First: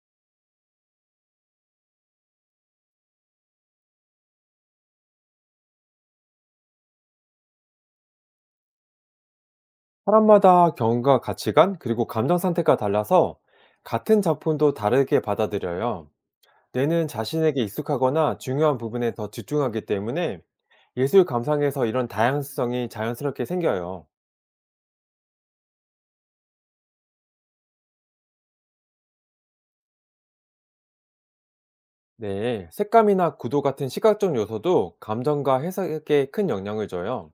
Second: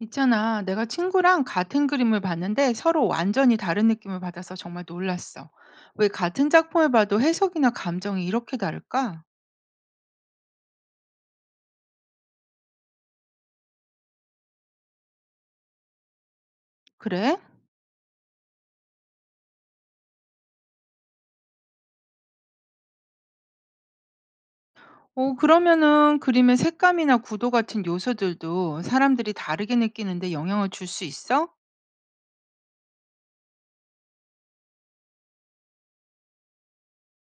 있잖아, 내가 친구랑 같은 그림을 봤는데 서로 완전히 다른 느낌을 받아서 정말 놀랐어. 왜 같은 작품을 봐도 해석이나 감정이 이렇게 다를까? 사람마다 경과 가치관 그리고 감정 상태가 달라서 같은 작품도 다르게 받아들여요. 뇌는 그래? 자신에게 익숙하거나 중요한 부분에 더 집중하기 때문에 예술 감상에서 이런 다양성이 자연스럽게 생겨요. 그러면은 그림의 색감이나 구도 같은 요소들도 사람들이 다르게 느끼는데 영향을 줄 수 있어? 네, 색감이나 구도 같은 시각적 요소도 감정과 해석에 큰 영향을 줘요.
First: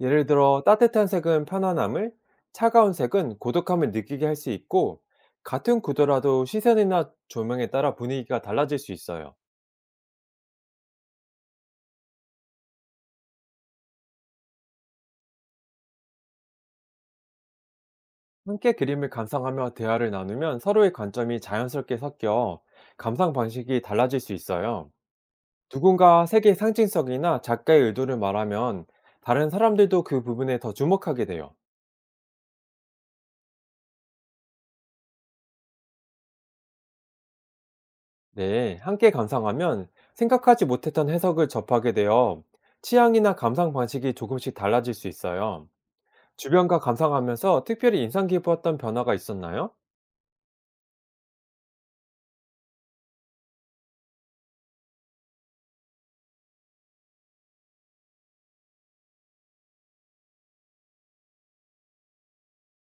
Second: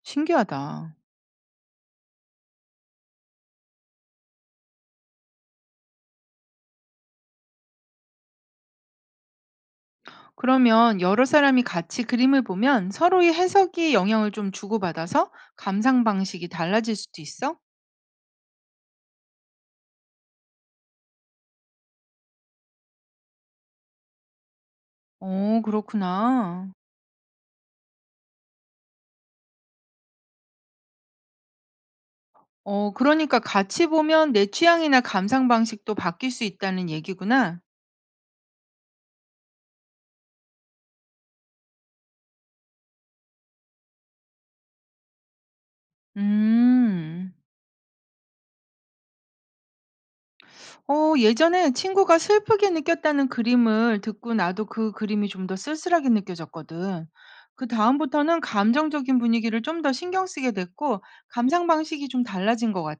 예를 들어 신기하다. 따뜻한 색은 편안함을, 차가운 색은 고독함을 느끼게 할 수 있고, 같은 구도라도 시선이나 조명에 따라 분위기가 달라질 수 있어요. 그러면 여러 사람이 같이 그림을 보면 서로의 해석이 영향을 좀 주고받아서 감상 방식이 달라질 수도 있어? 함께 그림을 감상하며 대화를 나누면 서로의 관점이 자연스럽게 섞여 감상 방식이 달라질 수 있어요. 어, 누군가 색의 그렇구나. 상징성이나 작가의 의도를 말하면 다른 사람들도 그 부분에 더 주목하게 돼요. 어 그러니까 같이 보면 내 취향이나 감상 방식도 바뀔 수 있다는 얘기구나. 네, 함께 감상하면 생각하지 못했던 해석을 접하게 되어 취향이나 감상 방식이 조금씩 달라질 수 있어요. 주변과 음. 감상하면서 특별히 인상 깊었던 변화가 있었나요? 어 예전에 친구가 슬프게 느꼈다는 그림을 듣고 나도 그 그림이 좀 더 쓸쓸하게 느껴졌거든. 그다음부터는 감정적인 분위기를 좀 더 신경 쓰게 됐고 감상 방식이 좀 달라진 것 같아.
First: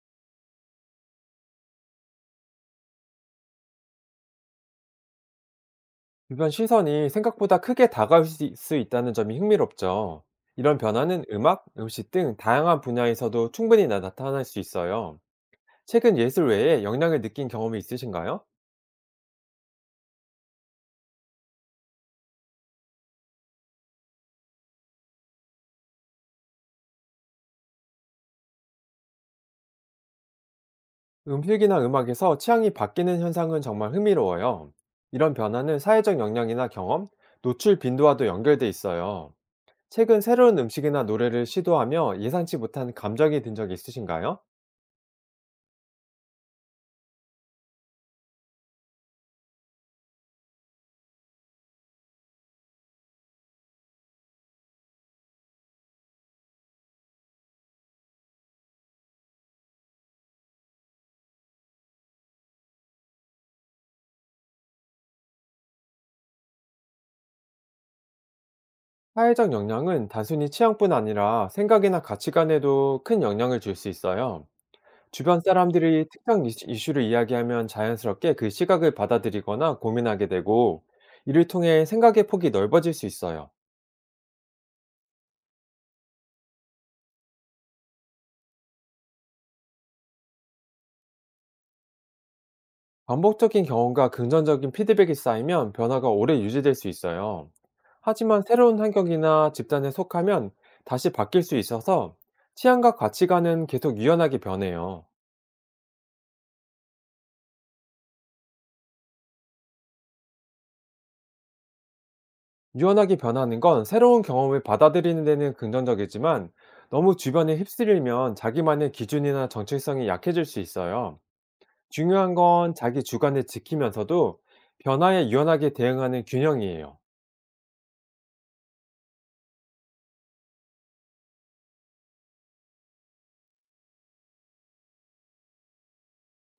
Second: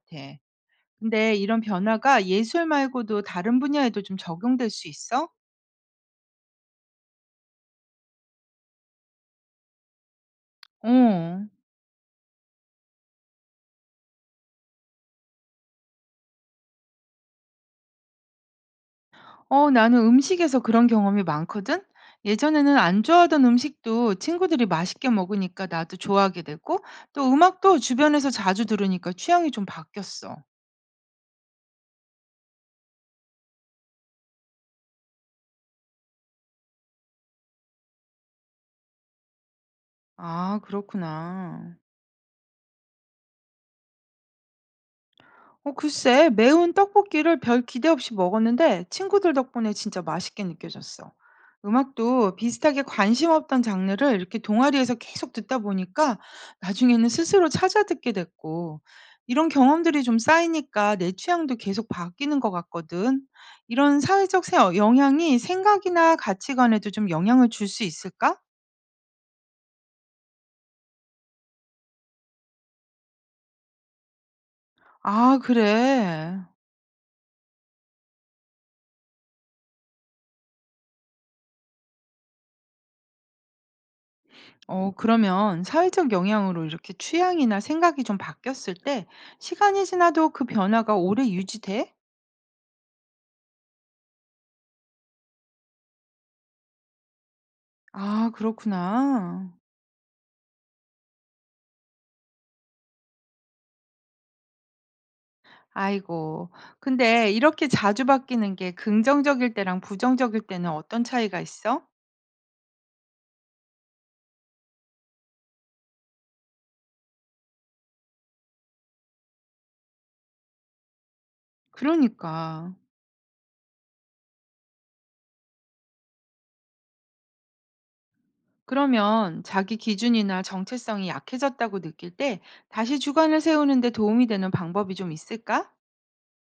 근데 이런 변화가 예술 말고도 다른 분야에도 좀 적용될 수 있어? 주변 시선이 생각보다 크게 다가올 수 있다는 점이 흥미롭죠. 이런 변화는 어. 음악, 음식 등 다양한 분야에서도 충분히 나타날 수 있어요. 최근 예술 외에 영향을 느낀 경험이 있으신가요? 어, 나는 음식에서 그런 경험이 많거든? 예전에는 안 좋아하던 음식도 친구들이 맛있게 먹으니까 나도 좋아하게 되고, 또 음악도 주변에서 자주 들으니까 취향이 좀 바뀌었어. 음식이나 음악에서 취향이 바뀌는 현상은 정말 흥미로워요. 이런 변화는 사회적 영향이나 경험, 노출 빈도와도 연결돼 있어요. 최근 새로운 아, 음식이나 노래를 그렇구나. 시도하며 예상치 못한 감정이 든 적이 있으신가요? 어 글쎄 매운 떡볶이를 별 기대 없이 먹었는데 친구들 덕분에 진짜 맛있게 느껴졌어. 음악도 비슷하게 관심 없던 장르를 이렇게 동아리에서 계속 듣다 보니까 나중에는 스스로 찾아 듣게 됐고 이런 경험들이 좀 쌓이니까 내 취향도 계속 바뀌는 것 같거든. 이런 사회적 세 영향이 생각이나 가치관에도 좀 영향을 줄 수 있을까? 사회적 영향은 단순히 취향뿐 아니라 생각이나 가치관에도 큰 영향을 줄 수 있어요. 아 주변 사람들이 그래. 특정 이슈를 이야기하면 자연스럽게 그 시각을 받아들이거나 고민하게 되고, 이를 통해 생각의 폭이 넓어질 수 있어요. 그러면 사회적 영향으로 이렇게 취향이나 생각이 좀 바뀌었을 때 시간이 지나도 그 변화가 오래 유지돼? 반복적인 경험과 긍정적인 피드백이 쌓이면 변화가 오래 유지될 수 있어요. 아, 하지만 새로운 그렇구나. 환경이나 집단에 속하면 다시 바뀔 수 있어서 취향과 가치관은 계속 유연하게 변해요. 아이고. 근데 이렇게 자주 바뀌는 게 긍정적일 때랑 부정적일 때는 어떤 차이가 있어? 유연하게 변하는 건 새로운 경험을 받아들이는 데는 긍정적이지만, 너무 주변에 휩쓸리면 자기만의 기준이나 정체성이 약해질 수 있어요. 중요한 그러니까. 건 자기 주관을 지키면서도 변화에 유연하게 대응하는 균형이에요. 그러면 자기 기준이나 정체성이 약해졌다고 느낄 때 다시 주관을 세우는데 도움이 되는 방법이 좀 있을까?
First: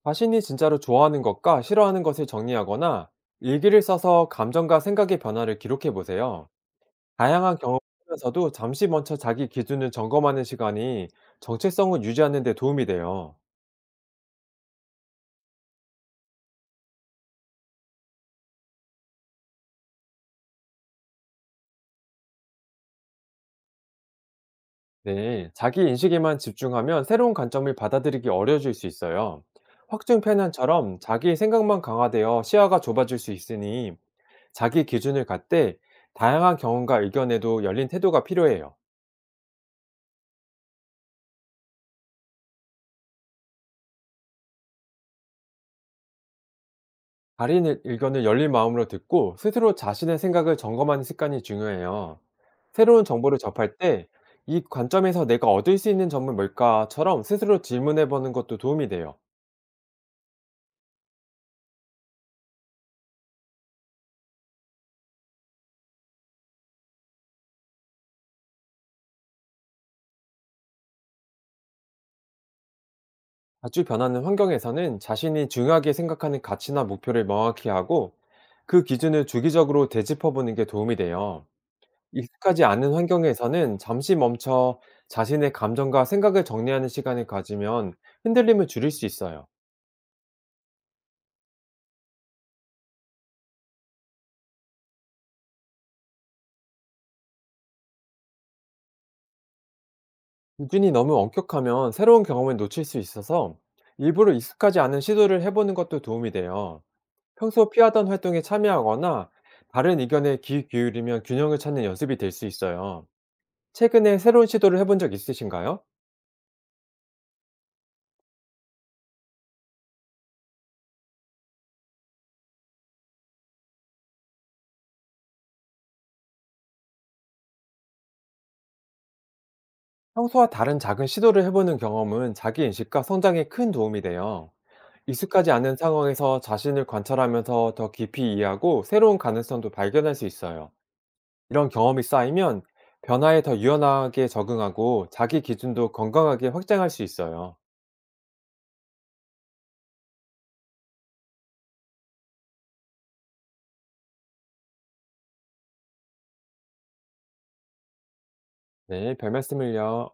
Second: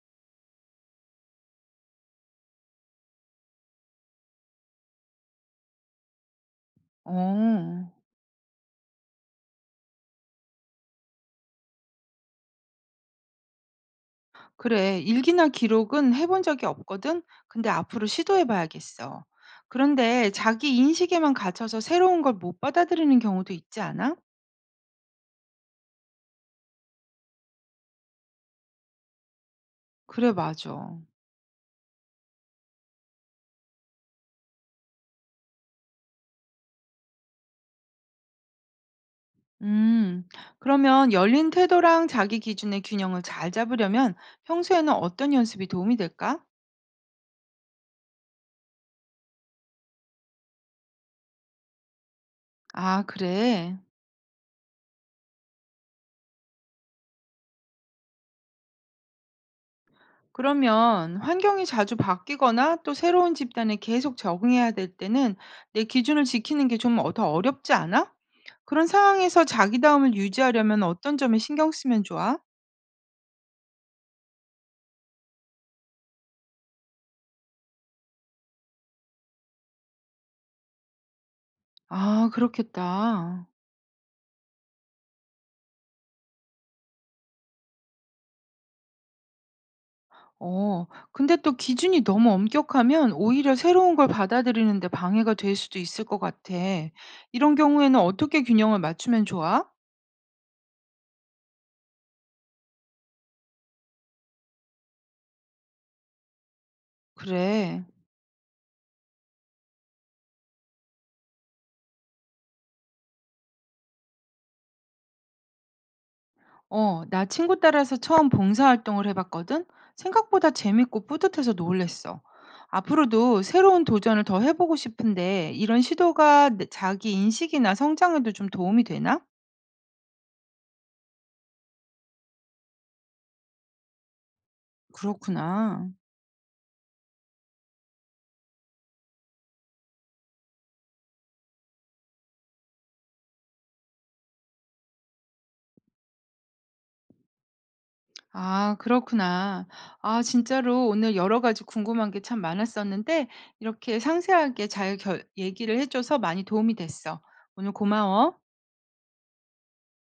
자신이 진짜로 좋아하는 것과 싫어하는 것을 정리하거나, 일기를 써서 감정과 생각의 변화를 기록해 보세요. 다양한 경험을 어. 하면서도 잠시 먼저 자기 기준을 점검하는 시간이 정체성을 유지하는 데 도움이 돼요. 그래, 일기나 기록은 해본 적이 없거든? 근데 앞으로 시도해봐야겠어. 그런데 자기 인식에만 갇혀서 새로운 걸 못 받아들이는 경우도 있지 않아? 네, 자기 인식에만 집중하면 새로운 관점을 받아들이기 어려워질 수 있어요. 확증 그래, 맞아. 편향처럼 자기 생각만 강화되어 시야가 좁아질 수 있으니, 자기 기준을 갖되 다양한 경험과 의견에도 열린 태도가 필요해요. 음, 그러면 열린 태도랑 자기 기준의 균형을 잘 잡으려면 평소에는 어떤 연습이 도움이 될까? 다른 의견을 열린 마음으로 듣고 스스로 자신의 생각을 점검하는 습관이 중요해요. 아, 새로운 정보를 그래. 접할 때, "이 관점에서 내가 얻을 수 있는 점은 뭘까?"처럼 스스로 질문해보는 것도 도움이 돼요. 그러면 환경이 자주 바뀌거나 또 새로운 집단에 계속 적응해야 될 때는 내 기준을 지키는 게좀 더 어렵지 않아? 그런 상황에서 자기다움을 유지하려면 어떤 점에 신경 쓰면 좋아? 자주 변하는 환경에서는 자신이 중요하게 생각하는 가치나 목표를 명확히 하고, 그 기준을 주기적으로 되짚어보는 게 도움이 돼요. 아, 익숙하지 않은 그렇겠다. 환경에서는 잠시 멈춰 자신의 감정과 생각을 정리하는 시간을 가지면 흔들림을 줄일 수 있어요. 어, 근데 또 기준이 너무 엄격하면 오히려 새로운 걸 받아들이는데 방해가 될 수도 있을 것 같아. 이런 경우에는 어떻게 균형을 맞추면 좋아? 기준이 너무 엄격하면 새로운 경험을 놓칠 수 있어서, 일부러 익숙하지 않은 시도를 해보는 것도 도움이 돼요. 평소 그래. 피하던 활동에 참여하거나 다른 의견에 귀 기울이면 균형을 찾는 연습이 될 수 있어요. 최근에 새로운 시도를 해본 적 있으신가요? 어, 나 친구 따라서 처음 봉사활동을 해봤거든? 생각보다 재밌고 뿌듯해서 놀랬어. 앞으로도 새로운 도전을 더 해보고 싶은데, 이런 시도가 내- 자기 인식이나 성장에도 좀 도움이 되나? 평소와 다른 작은 시도를 해보는 경험은 자기 인식과 성장에 큰 도움이 돼요. 익숙하지 않은 그렇구나. 상황에서 자신을 관찰하면서 더 깊이 이해하고 새로운 가능성도 발견할 수 있어요. 이런 경험이 쌓이면 변화에 더 유연하게 적응하고 자기 기준도 건강하게 확장할 수 있어요. 아 그렇구나. 아 진짜로 오늘 여러 가지 궁금한 게 참 많았었는데 이렇게 상세하게 잘 결 얘기를 해 줘서 많이 도움이 됐어. 오늘 고마워. 네, 별 말씀을요.